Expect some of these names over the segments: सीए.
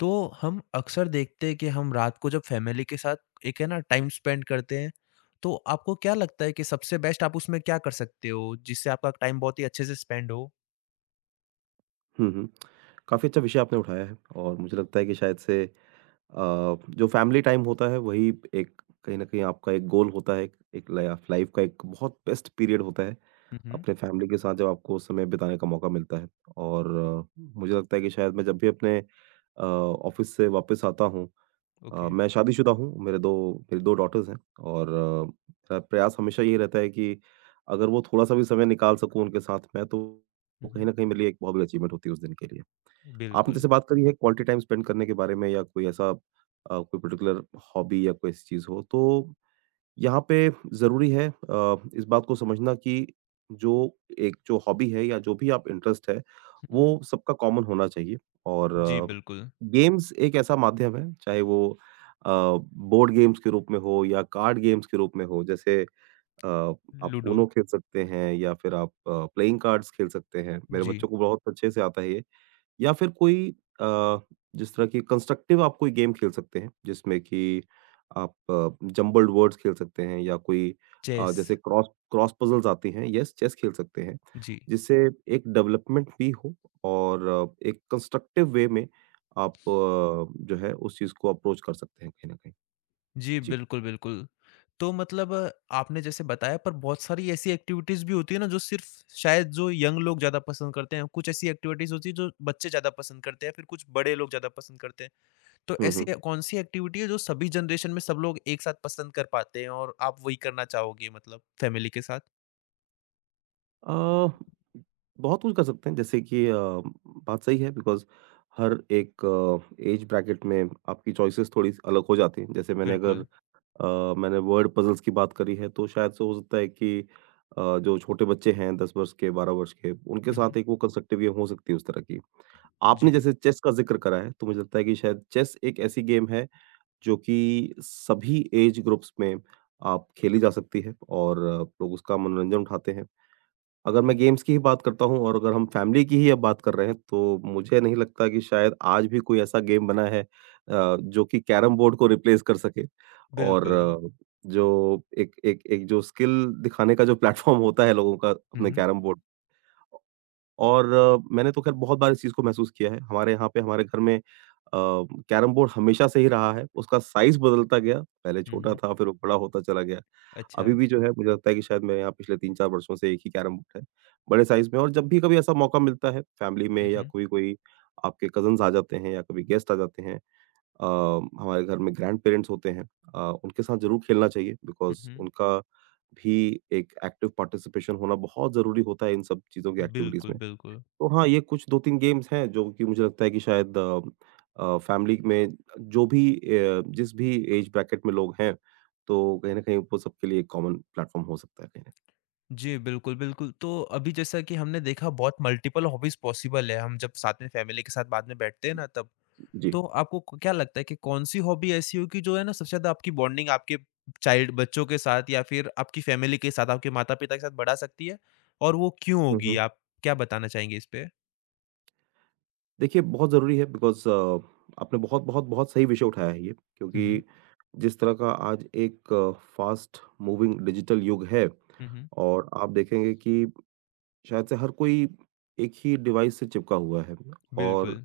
तो हम अक्सर देखते हैं कि हम रात को जब फैमिली के साथ एक है ना टाइम स्पेंड करते हैं तो आपको क्या लगता है कि सबसे बेस्ट आप उसमें क्या कर सकते हो जिससे आपका टाइम बहुत ही अच्छे से स्पेंड हो। हुँ, हुँ। काफ़ी अच्छा विषय आपने उठाया है और मुझे लगता है कि शायद से जो फैमिली टाइम होता है वही एक कहीं न कहीं आपका एक गोल होता है, एक लाइफ लाइफ का एक बहुत बेस्ट पीरियड होता है, हम्म। अपने फैमिली के साथ जब आपको समय बिताने का मौका मिलता है। और मुझे लगता है कि शायद मैं जब भी अपने ऑफ़िस से वापस आता हूँ ओके। मैं शादीशुदा हूँ, मेरे 2 मेरी 2 डॉटर्स हैं और मेरा प्रयास हमेशा ये रहता है कि अगर वो थोड़ा-सा भी समय निकाल सकूँ उनके साथ मैं तो, वो कहीं हम्म। न कहीं मेरे लिए एक बहुत बड़ी अचीवमेंट होती है उस दिन के लिए। आपने बिल्कुल। जैसे बात करी है क्वालिटी टाइम स्पेंड करने के बारे में या कोई ऐसा कोई पर्टिकुलर हॉबी या कोई ऐसी चीज़ हो, तो यहाँ पे ज़रूरी है इस बात को समझना कि जो एक जो हॉबी है या जो भी आप इंटरेस्ट है, हम्म। वो सबका कॉमन होना चाहिए। और जी बिल्कुल। गेम्स एक ऐसा माध्यम है, चाहे वो बोर्ड गेम्स के रूप में हो या कार्ड गेम्स के रूप में हो, जैसे अ, आप लूडो। ऊनो खेल सकते हैं या फिर आप प्लेइंग कार्ड्स खेल सकते हैं। मेरे जी। बच्चों को बहुत अच्छे से आता है ये। या फिर कोई अ, जिस तरह की कंस्ट्रक्टिव आप कोई गेम खेल सकते हैं, जिसमें कि आप जम्बल्ड वर्ड्स खेल सकते हैं या कोई चेस। जैसे क्रॉस क्रॉस पज़ल्स आती हैं, येस चेस खेल सकते हैं, जी। जिससे एक डेवलपमेंट भी हो और एक कंस्ट्रक्टिव वे में आप जो है उस चीज़ को अप्रोच कर सकते हैं कहीं न कहीं। जी जी। बिल्कुल बिल्कुल। तो मतलब आपने जैसे बताया पर बहुत सारी ऐसी एक्टिविटीज भी होती है ना जो सिर्फ शायद जो यंग लोग ज्यादा पसंद करते हैं, कुछ ऐसी एक्टिविटीज होती है जो बच्चे ज्यादा पसंद करते हैं, फिर कुछ बड़े लोग ज्यादा पसंद करते हैं। तो हुँ, ऐसी हुँ। ए कौन सी एक्टिविटी है जो सभी जनरेशन में सब लोग एक साथ पसंद कर पाते हैं और आप वही करना चाहोगे मतलब फैमिली के साथ? अ, बहुत कुछ कर सकते हैं जैसे कि बात सही है बिकॉज़ हर एक एज ब्रैकेट में आपकी चॉइसेस थोड़ी-सी अलग हो जाती हैं। जैसे मैंने अगर बिल्कुल। मैंने वर्ड पज़ल्स की बात करी है तो शायद से हो सकता है कि जो छोटे बच्चे हैं 10 वर्ष के, 12 वर्ष के, उनके हुँ, हुँ। साथ एक वो कंस्ट्रक्टिव गेम हो सकती है उस तरह की। आपने जी। जैसे चेस का ज़िक्र करा है तो मुझे लगता है कि शायद चेस एक ऐसी गेम है जो कि सभी एज ग्रुप्स में आप खेली जा सकती है और लोग उसका मनोरंजन उठाते हैं। अगर हुँ, मैं गेम्स की ही बात करता हूँ और अगर हम फैमिली की ही अब बात कर रहे हैं, तो मुझे नहीं लगता कि शायद आज भी कोई ऐसा गेम बना है जो कि कैरम बोर्ड को रिप्लेस कर सके। और बिल्कुल। जो एक एक एक जो स्किल दिखाने का जो प्लेटफ़ॉर्म होता है लोगों का हुँ, अपने हुँ। Carrom board. और मैंने तो ख़ैर बहुत बार इस चीज़ को महसूस किया है। हमारे यहाँ पे हमारे घर में कैरम बोर्ड हमेशा से ही रहा है, उसका साइज़ बदलता गया, पहले हुँ, छोटा हुँ। था फिर वो बड़ा होता चला गया। अच्छा। अभी भी जो है मुझे लगता है कि शायद मेरे यहाँ पिछले 3-4 वर्षों से एक ही कैरम बोर्ड है, बड़े साइज़ में। और जब भी कभी ऐसा मौका मिलता है फैमिली में हुँ, या हुँ। कोई-कोई आपके कज़िन्स आ जाते हैं या कभी गेस्ट आ जाते हैं, अ, हमारे घर में ग्रैंड-पेरेंट्स होते हैं, उनके साथ ज़रूर खेलना चाहिए हुँ, बिकॉज़ हुँ। उनका भी एक एक्टिव पार्टिसिपेशन होना बहुत ज़रूरी होता है इन सब चीज़ों की एक्टिविटीज़ बिल्कुल, में। बिल्कुल। तो हाँ, ये कुछ 2-3 गेम्स हैं जो कि मुझे लगता है कि शायद फैमिली में जो भी जिस भी एज ब्रैकेट में लोग हैं, तो कहीं न कहीं वो सबके लिए एक कॉमन प्लेटफ़ॉर्म हो सकता है कहीं न जी, बिल्कुल, बिल्कुल। तो अभी जैसा कि हमने देखा बहुत मल्टीपल हॉबीज़ पॉसिबल है, हम जब साथ में फैमिली के साथ बाद में बैठते हैं ना तब कहीं। जी। तो आपको क क्या लगता है कि कौन-सी हॉबी ऐसी होगी जो है ना सबसे ज़्यादा आपकी बॉन्डिंग आपके चाइल्ड बच्चों के साथ या फिर आपकी फैमिली के साथ, आपके माता-पिता के साथ बढ़ा सकती है? और वो क्यों हुँ, होगी? हुँ। आप क्या बताना चाहेंगे इस पे? देखिए बहुत ज़रूरी है बिकॉज़ आपने बहुत, बहुत, बहुत सही विषय उठाया है ये हुँ, हुँ। क्योंकि जिस तरह का आज एक फ़ास्ट मूविंग डिजिटल युग है हुँ, हुँ। और आप देखेंगे कि शायद से हर कोई एक ही डिवाइस से चिपका हुआ है। और बिल्कुल।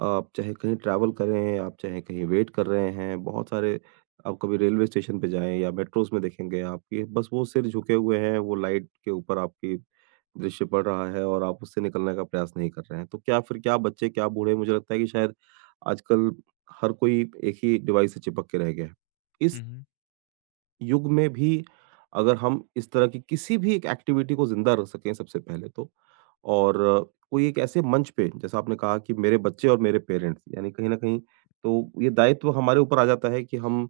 आप चाहे कहीं ट्रैवल कर रहे हैं, आप चाहे कहीं वेट कर रहे हैं, बहुत सारे आप कभी रेलवे स्टेशन पे जाएँ या मेट्रोज़ में देखेंगे आप कि बस वो सिर झुके हुए हैं, वो लाइट के ऊपर आपकी दृश्य पड़ रहा है और आप उससे निकलने का प्रयास नहीं कर रहे हैं। तो क्या फिर क्या बच्चे, क्या बूढ़े, मुझे लगता है कि शायद आजकल हर कोई एक ही डिवाइस से चिपक के रह गया है। हुँ, इस हुँ। युग में भी अगर हम इस तरह की किसी भी एक एक्टिविटी को जिंदा रख सकें सबसे पहले तो, और कोई एक ऐसे मंच पे जैसा आपने कहा कि मेरे बच्चे और मेरे पेरेंट्स यानी कहीं ना कहीं, तो ये दायित्व हमारे ऊपर आ जाता है कि हम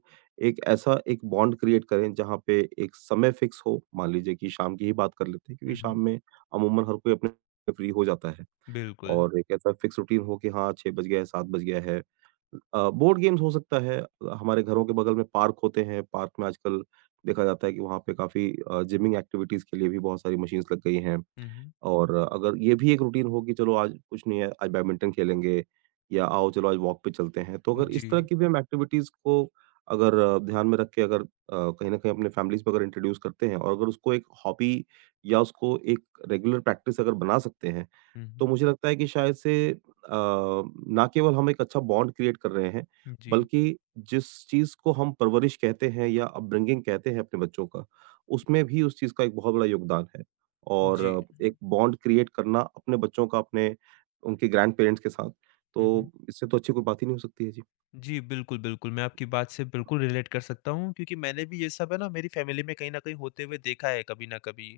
एक ऐसा एक बॉन्ड क्रिएट करें जहाँ पे एक समय फिक्स हो। मान लीजिए कि शाम की ही बात कर लेते हैं हुँ, क्योंकि हुँ। शाम में अमूमन हर कोई अपने फ्री हो जाता है बिल्कुल। और एक ऐसा फिक्स रूटीन हो कि हाँ 6 बज गया है, 7 बज गया है। बोर्ड गेम्स हो सकता है, हमारे घरों के बगल में पार्क होते हैं, पार्क में आजकल देखा जाता है कि वहाँ पे काफ़ी जिमिंग एक्टिविटीज़ के लिए भी बहुत सारी मशीन्स लग गई हैं। हुँ, हुँ। और अगर ये भी एक रूटीन हो कि चलो आज कुछ नहीं है, आज बैडमिंटन खेलेंगे या आओ चलो आज वॉक पे चलते हैं। तो अगर इस जी। तरह की भी हम एक्टिविटीज़ को अगर ध्यान में रख के अगर कहीं न कहीं अपने फैमिलीज़ में अगर इंट्रोड्यूस करते हैं और अगर उसको एक हॉबी या उसको एक रेगुलर प्रैक्टिस अगर बना सकते हैं, हुँ, तो हुँ। मुझे लगता है कि शायद से ना केवल हम एक अच्छा बॉन्ड क्रिएट कर रहे हैं, जी। बल्कि जिस चीज़ को हम परवरिश कहते हैं या अपब्रिंगिंग कहते हैं अपने बच्चों का, उसमें भी उस चीज़ का एक बहुत बड़ा योगदान है। और जी। एक बॉन्ड क्रिएट करना अपने बच्चों का अपने उनके ग्रैंडपेरेंट्स के साथ, हुँ, हुँ। तो इससे तो अच्छी कोई बात ही नहीं हो सकती है। जी। जी, बिल्कुल, बिल्कुल। मैं आपकी बात से बिल्कुल रिलेट कर सकता हूँ क्योंकि मैंने भी ये सब है ना मेरी फैमिली में कहीं न कहीं होते हुए देखा है कभी न कभी।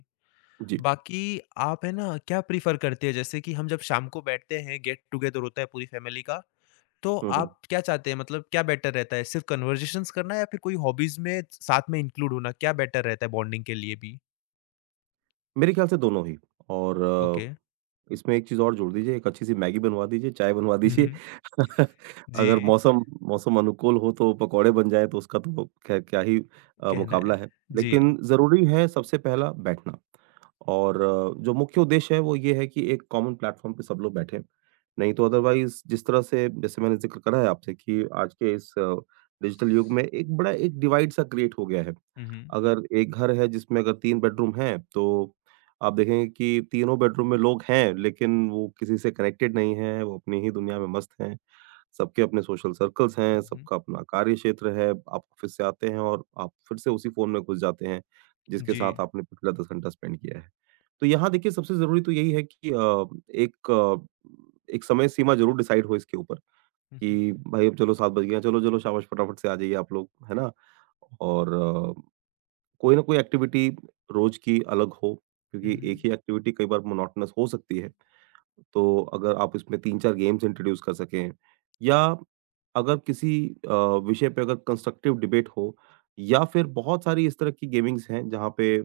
जी। बाकी आप है ना क्या प्रेफ़र करते हैं? जैसे कि हम जब शाम को बैठते हैं, गेट टुगेदर होता है पूरी फैमिली का, तो हुँ, हुँ। आप क्या चाहते हैं? मतलब क्या बेटर रहता है, सिर्फ़ कन्वर्सेशंस करना या फिर कोई हॉबीज़ में साथ में इंक्लूड होना, क्या बेटर रहता है बॉन्डिंग के लिए भी? मेरे ख्याल से दोनों ही। और ओके। इसमें एक चीज़ और जोड़ दीजिए, एक अच्छी-सी मैगी बनवा दीजिए, चाय बनवा हुँ, दीजिए। हुँ। अगर जी, मौसम मौसम अनुकूल हो तो पकौड़े बन जाएँ तो उसका तो ख़ैर क्या ही कहना मुकाबला है। है। जी। लेकिन ज़रूरी है सबसे पहला बैठना और जो मुख्य उद्देश्य है वो ये है कि एक कॉमन प्लेटफ़ॉर्म पे सब लोग बैठें। नहीं तो अदरवाइज़ जिस तरह से जैसे मैंने ज़िक्र करा है आपसे कि आज के इस डिजिटल युग में एक बड़ा एक डिवाइड सा क्रिएट हो गया है। हुँ, हुँ। अगर एक घर है जिसमें अगर 3 बेडरूम हैं तो आप देखेंगे कि तीनों बेडरूम में लोग हैं, लेकिन वो किसी से कनेक्टेड नहीं हैं, वो अपनी ही दुनिया में मस्त हैं। सबके अपने सोशल सर्कल्स हैं, हुँ, हुँ। सबका अपना कार्य क्षेत्र है। आप ऑफ़िस से आते हैं और आप फिर से उसी फ़ोन में घुस जाते हैं, जिसके जी। साथ आपने पिछला 10 घंटा स्पेंड किया है। तो यहाँ देखिए सबसे ज़रूरी तो यही है कि एक समय सीमा ज़रूर डिसाइड हो इसके ऊपर हुँ, हुँ। कि भाई अब चलो 7 बज गए हैं, चलो-चलो शाबाश फटाफट से आ जाइए आप लोग, है ना? और कोई ना कोई एक्टिविटी रोज की अलग हो हुँ, क्योंकि एक हुँ। ही एक्टिविटी कई बार मोनोटोनस हो सकती है। तो अगर आप इसमें 3-4 गेम्स इंट्रोड्यूस कर सकें या अगर किसी अ, विषय पे अगर कंस्ट्रक्टिव डिबेट हो या फिर बहुत सारी इस तरह की गेमिंग्स हैं जहाँ पे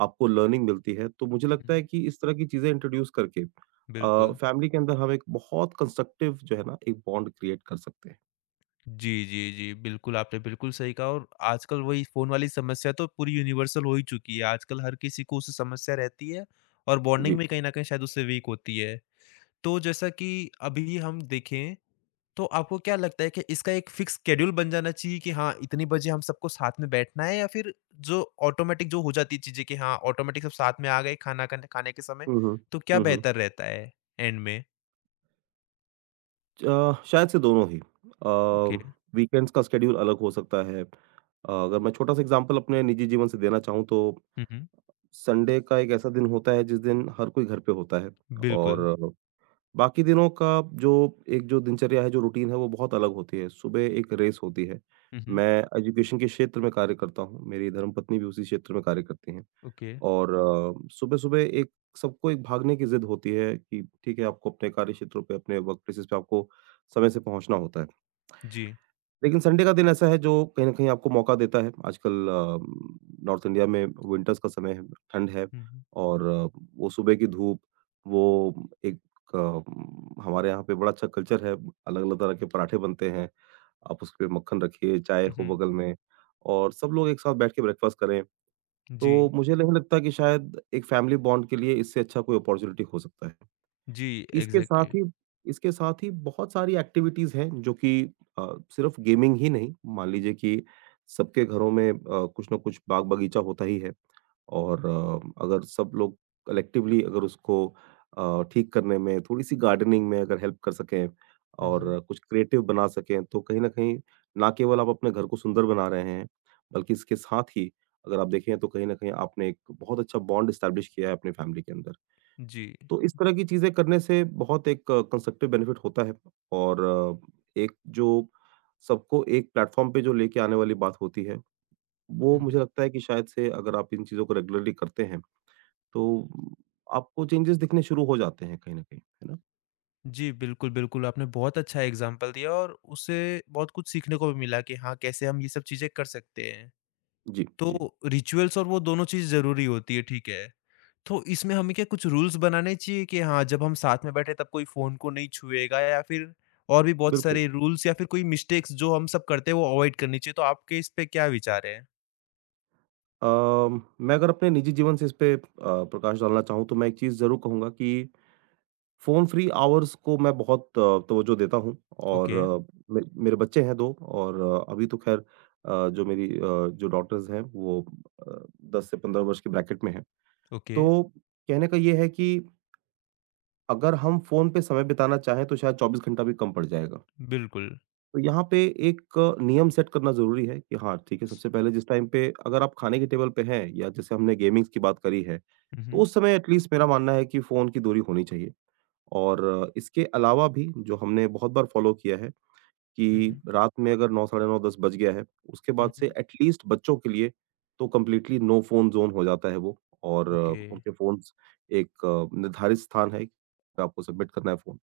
आपको लर्निंग मिलती है। तो मुझे हुँ, लगता है हुँ। कि इस तरह की चीज़ें इंट्रोड्यूस करके बिल्कुल। फैमिली के अंदर हम एक बहुत कंस्ट्रक्टिव जो है ना एक बॉन्ड क्रिएट कर सकते हैं। जी, जी, जी। बिल्कुल, आपने बिल्कुल सही कहा और आजकल वही फ़ोन वाली समस्या तो पूरी यूनिवर्सल हो ही चुकी है। आजकल हर किसी को उससे समस्या रहती है और जी। बॉन्डिंग भी कहीं न कहीं शायद उससे वीक होती है। तो जैसा कि अभी हम देखें, तो आपको क्या लगता है कि इसका एक फ़िक्स शेड्यूल बन जाना चाहिए कि हाँ, इतनी बजे हम सबको साथ में बैठना है, या फिर जो ऑटोमैटिक जो हो जाती है चीज़ें कि हाँ, ऑटोमैटिक सब साथ में आ गए खाना कन खाने के समय, हुँ, हुँ। तो क्या हुँ, हुँ। बेहतर रहता है एंड में? अ, शायद से दोनों ही। ओके। वीकेंड्स का स्केड्यूल अलग हो सकता है। अगर मैं छोटा-सा एग्ज़ाम्पल अपने निजी जीवन से देना चाहूँ तो हुँ, हुँ। संडे का एक ऐसा दिन होता है जिस दिन हर कोई घर पे होता है बिल्कुल। और बाकी दिनों का जो एक जो दिनचर्या है, जो रूटीन है वो बहुत अलग होती है। सुबह एक रेस होती है। हुँ, हुँ। मैं एजुकेशन के क्षेत्र में कार्य करता हूँ। मेरी धर्मपत्नी भी उसी क्षेत्र में कार्य करती हैं। ओके। और सुबह-सुबह एक सबको एक भागने की ज़िद होती है कि ठीक है, आपको अपने कार्य क्षेत्रों पे, अपने वर्क प्लेसेस पे आपको समय से पहुँचना होता है। जी। लेकिन संडे का दिन ऐसा है जो कहीं न कहीं आपको मौका देता है। आजकल नॉर्थ इंडिया में विंटर्स का समय है, ठंड है हुँ, हुँ। और वो सुबह की धूप, वो एक हमारे यहाँ पे बड़ा अच्छा कल्चर है, अलग-अलग तरह के पराठे बनते हैं, आप उसपे मक्खन रखिए, चाय हुँ, हो हुँ। बगल में और सब लोग एक साथ बैठ के ब्रेकफास्ट करें। तो जी, मुझे नहीं लगता कि शायद एक फैमिली बॉन्ड के लिए इससे अच्छा कोई अपॉर्च्युनिटी हो सकता है। जी, इसके एग्ज़ैक्टली। साथ ही इसके साथ ही बहुत सारी एक्टिविटीज़ हैं जो कि अ, सिर्फ़ गेमिंग ही नहीं, मान लीजिए कि सबके घरों में कुछ ना कुछ बाग-बगीचा होता ही है। और अगर सब लोग कलेक्टिवली अगर उसको ठीक करने में थोड़ी-सी गार्डनिंग में अगर हेल्प कर सकें हुँ, हुँ। और कुछ क्रिएटिव बना सकें, तो कहीं न कहीं ना केवल आप अपने घर को सुंदर बना रहे हैं, बल्कि इसके साथ ही अगर आप देखें तो कहीं न कहीं आपने एक बहुत अच्छा बॉन्ड एस्टेब्लिश किया है अपनी फैमिली के अंदर। जी। तो इस तरह की चीज़ें करने से बहुत एक कंस्ट्रक्टिव बेनिफिट होता है और एक जो सबको एक प्लेटफ़ॉर्म पे जो लेके आने वाली बात होती है, वो हुँ, मुझे हुँ। लगता है कि शायद से अगर आप इन चीज़ों को रेगुलरली करते हैं तो आपको चेंजेस दिखने शुरू हो जाते हैं कहीं न कहीं, है ना? जी, बिल्कुल, बिल्कुल, आपने बहुत अच्छा एग्ज़ाम्पल दिया और उससे बहुत कुछ सीखने को भी मिला कि हाँ, कैसे हम ये सब चीज़ें कर सकते हैं। जी, जी, तो रिचुअल्स और वो दोनों चीज़ ज़रूरी होती है, ठीक है। तो इसमें हमें क्या कुछ रूल्स बनाने चाहिए कि हाँ, जब हम साथ में बैठे तब कोई फ़ोन को नहीं छुएगा या फिर और भी बहुत बिल्कुल। सारे रूल्स, या फिर कोई मिस्टेक्स जो हम सब करते हैं वो अवॉइड करनी चाहिए, तो आपके इस पे क्या विचार हैं? अ, मैं अगर अपने निजी जीवन से इस पे प्रकाश डालना चाहूँ तो मैं एक चीज़ ज़रूर कहूँगा कि फ़ोन फ्री आवर्स को मैं बहुत तवज्जो देता हूँ और ओके, मे मेरे बच्चे हैं 2 और अभी तो ख़ैर जो मेरी जो डॉटर्स हैं वो अ, 10 से 15 वर्ष के ब्रैकेट में हैं। ओके, तो कहने का ये है कि अगर हम फ़ोन पे समय बिताना चाहें तो शायद 24 घंटा भी कम पड़ जाएगा। बिल्कुल। तो यहाँ पे एक नियम सेट करना ज़रूरी है कि हाँ, ठीक है, सबसे पहले जिस टाइम पे अगर आप खाने के टेबल पे हैं या जैसे हमने गेमिंग्स की बात करी है, हुँ, तो हुँ। उस समय एट लीस्ट मेरा मानना है कि फ़ोन की दूरी होनी चाहिए। और इसके अलावा भी जो हमने बहुत बार फ़ॉलो किया है हुँ, कि हुँ। रात में अगर 9 साढ़े 9, 10 बज गया है, उसके हुँ, बाद से हुँ। एट लीस्ट बच्चों के लिए तो कंप्लीटली नो फ़ोन ज़ोन हो जाता है वो और ओके। उनके फ़ोन्स एक निर्धारित स्थान है, आपको सबमिट करना है फ़ोन।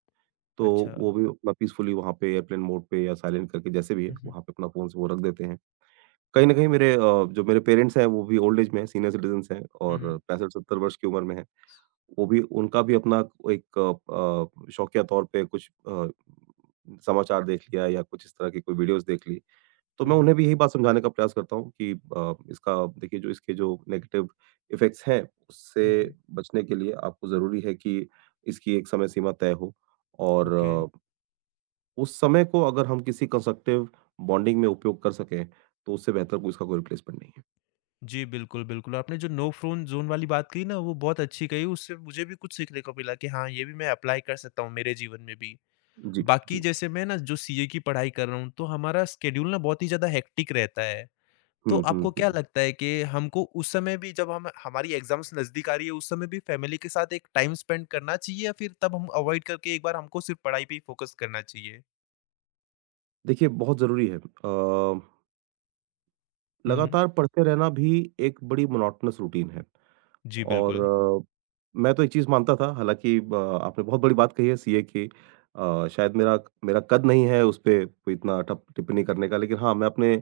तो अच्छा। वो भी अपना पीसफुली वहाँ पे एयरप्लेन मोड पे या साइलेंट करके जैसे भी है, हुँ, हुँ। वहाँ पे अपना फ़ोन्स वो रख देते हैं। कहीं न कहीं मेरे जो मेरे पेरेंट्स हैं वो भी ओल्ड एज में हैं, सीनियर सिटीज़न्स हैं हुँ, और हुँ। 65-70 वर्ष की उम्र में हैं। वो भी उनका भी अपना एक शौकिया तौर पे कुछ समाचार देख लिया या कुछ इस तरह की कोई वीडियोज़ देख ली। तो हुँ, मैं हुँ। उन्हें भी यही बात समझाने का प्रयास करता हूँ कि इसका देखिए जो इसके जो नेगेटिव इफ़ेक्ट्स हैं, हुँ, हुँ। उससे बचने के लिए आपको ज़रूरी है कि इसकी एक समय सीमा तय हो और ओके। उस समय को अगर हम किसी कंस्ट्रक्टिव बॉन्डिंग में उपयोग कर सकें, तो उससे बेहतर कोई इसका कोई रिप्लेसमेंट नहीं है। जी, बिल्कुल, बिल्कुल। आपने जो नो फ्रोन ज़ोन वाली बात कही ना, वो बहुत अच्छी कही, उससे मुझे भी कुछ सीखने को मिला कि हाँ, ये भी मैं अप्लाई कर सकता हूँ मेरे जीवन में भी। जी, बाकी जी। जैसे मैं ना जो सीए की पढ़ाई कर रहा हूँ, तो हमारा स्केड्यूल ना बहुत ही ज़्यादा हेक्टिक रहता है। तो हुँ, हुँ, आपको क्या हुँ। लगता है कि हमको उस समय भी जब हम हमारी एग्ज़ाम्स नज़दीक आ रही है, उस समय भी फैमिली के साथ एक टाइम स्पेंड करना चाहिए या फिर तब हम अवॉइड करके एक बार हमको सिर्फ़ पढ़ाई पे ही फ़ोकस करना चाहिए? देखिए बहुत ज़रूरी है। हुँ, हुँ। लगातार पढ़ते रहना भी एक बड़ी मोनोटोनस रूटीन है जी, और बिल्कुल। अ, मैं तो एक चीज़ मानता था हालाँकि ब आपने बहुत बड़ी बात कही है सीए की। शायद मेरा मेरा कद नहीं है उस पे कोई इतना टप टिप्पणी करने का, लेकिन हाँ, मैं अपने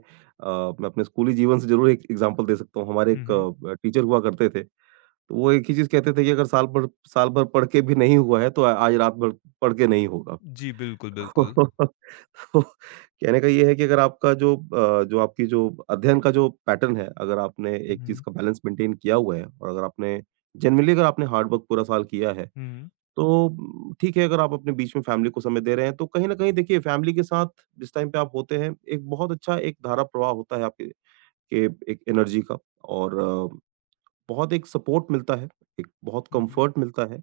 मैं अपने स्कूली जीवन से ज़रूर एक एग्ज़ाम्पल दे सकता हूँ। हमारे हुँ, एक हुँ। टीचर हुआ करते थे। तो वो एक ही चीज़ कहते थे कि अगर साल भर साल भर पढ़ के भी नहीं हुआ है, तो आ आज रात भर पढ़ के नहीं होगा। जी, बिल्कुल, बिल्कुल। तो कहने का ये है कि अगर आपका जो जो आपकी जो अध्ययन का जो पैटर्न है, अगर आपने एक चीज़ हुँ, का बैलेंस मेंटेन किया हुआ है और अगर आपने जनरली अगर आपने हार्ड वर्क पूरा साल किया है, हुँ, तो ठीक है अगर आप अपने बीच में फैमिली को समय दे रहे हैं, तो कहीं न कहीं देखिए फैमिली के साथ जिस टाइम पे आप होते हैं, एक बहुत अच्छा एक धारा प्रवाह होता है आपके के एक एनर्जी का और बहुत एक सपोर्ट मिलता है, एक बहुत हुँ, हुँ, कम्फर्ट मिलता है।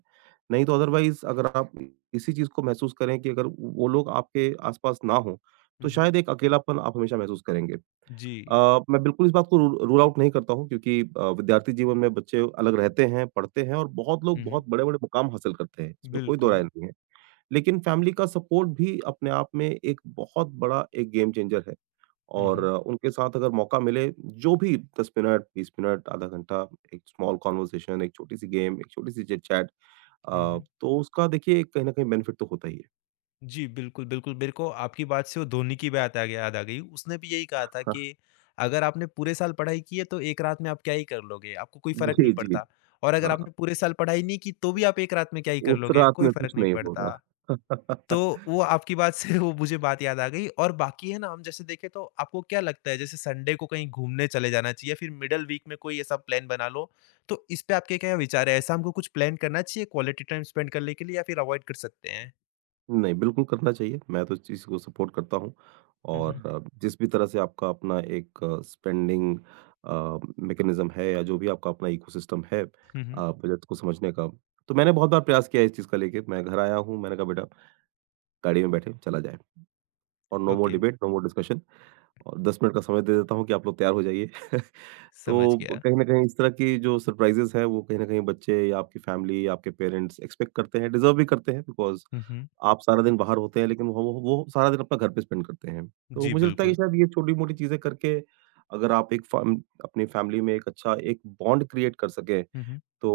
नहीं तो अदरवाइज़ अगर आप इसी चीज़ को महसूस करें कि अगर वो लोग आपके आस-पास ना हों, तो हुँ, हुँ। शायद एक अकेलापन आप हमेशा महसूस करेंगे। जी। मैं बिल्कुल इस बात को रू रूल आउट नहीं करता हूँ क्योंकि विद्यार्थी जीवन में बच्चे अलग रहते हैं, पढ़ते हैं और बहुत लोग हुँ, हुँ। बहुत बड़े-बड़े मुकाम हासिल करते हैं, इसमें कोई दो बिल्कुल। राय नहीं है। लेकिन फैमिली का सपोर्ट भी अपने आप में एक बहुत बड़ा एक गेम चेंजर है। हुँ, और हुँ, उनके साथ अगर मौका मिले, जो भी 10 मिनट, 20 मिनट, आधा घंटा, एक स्मॉल कन्वर्सेशन, एक छोटी-सी गेम, एक छोटी-सी चिट-चैट हुँ, हुँ। तो उसका देखिए कहीं न कहीं बेनिफिट तो होता ही है। जी, बिल्कुल, बिल्कुल। मेरे को आपकी बात से वो धोनी की बात आ गया याद आ गई। उसने भी यही कहा था हाँ, कि अगर आपने पूरे साल पढ़ाई की है तो 1 रात में आप क्या ही कर लोगे? आपको कोई फ़र्क नहीं जी, जी। पड़ता, और अगर हाँ, आपने पूरे साल पढ़ाई नहीं की तो भी आप 1 रात में क्या ही कर उस लोगे? रात कोई में फ़र्क कुछ नहीं नहीं पड़ता। होगा। तो वो आपकी बात से वो मुझे बात याद आ गई, और बाकी है ना हम जैसे देखें तो आपको क्या लगता है जैसे संडे को कहीं घूमने चले जाना चाहिए या फिर मिडल वीक में कोई ऐसा प्लान बना लो, तो इस पे आपके क्या विचार है? ऐसा हमको कुछ प्लान करना चाहिए क्वालिटी टाइम स्पेंड करने के लिए या फिर अवॉइड कर सकते हैं? नहीं, बिल्कुल करना चाहिए। मैं तो इस चीज़ को सपोर्ट करता हूँ हुँ, हुँ। और जिस भी तरह से आपका अपना एक स्पेंडिंग मैकेनिज़्म है या जो भी आपका अपना इकोसिस्टम है हुँ, हुँ। बजट को समझने का, तो मैंने बहुत बार प्रयास किया है इस चीज़ का लेके। मैं घर आया हूँ, मैंने कहा बेटा गाड़ी में बैठे चला जाए और no more okay, debate, no more discussion और 10 मिनट का समय दे देता हूँ कि आप लोग तैयार हो जाइए। समझ तो गया। कहीं न कहीं इस तरह की जो सरप्राइज़ेज़ हैं वो कहीं न कहीं बच्चे या आपकी फ़ैमिली या आपके पेरेंट्स एक्सपेक्ट करते हैं, डिज़र्व भी करते हैं बिकॉज़ हुँ, हुँ। आप सारा दिन बाहर होते हैं लेकिन वो सारा दिन अपना घर पे स्पेंड करते हैं। तो जी, मुझे लगता है बिल्कुल। कि शायद ये छोटी-मोटी चीज़ें करके अगर आप एक फ़म अपनी फ़ैमिली में एक अच्छा एक बॉन्ड क्रिएट कर सकें हुँ, हुँ। तो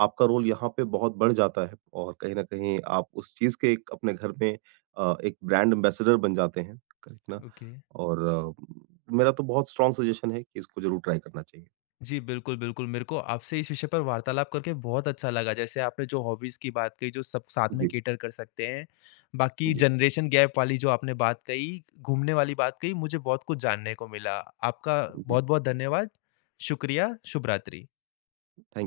आपका रोल यहाँ पे बहुत बढ़ जाता है और कहीं न कहीं आप उस चीज़ के एक अपने घर में एक ब्रांड एम्बेसडर बन जाते हैं, करेक्ट ना? ओके। और मेरा तो बहुत स्ट्रॉन्ग सजेशन है कि इसको ज़रूर ट्राई करना चाहिए। जी, बिल्कुल, बिल्कुल। मेरे को आपसे इस विषय पर वार्तालाप करके बहुत अच्छा लगा। जैसे आपने जो हॉबीज़ की बात कही, जो सब साथ में जी, कैटर कर सकते हैं। बाकी जी, जनरेशन गैप वाली जो आपने बात कही, घूमने वाली बात कही, मुझे बहुत कुछ जानने को मिला। आपका जी। बहुत-बहुत धन्यवाद। शुक्रिया, शुभ रात्रि। थैंक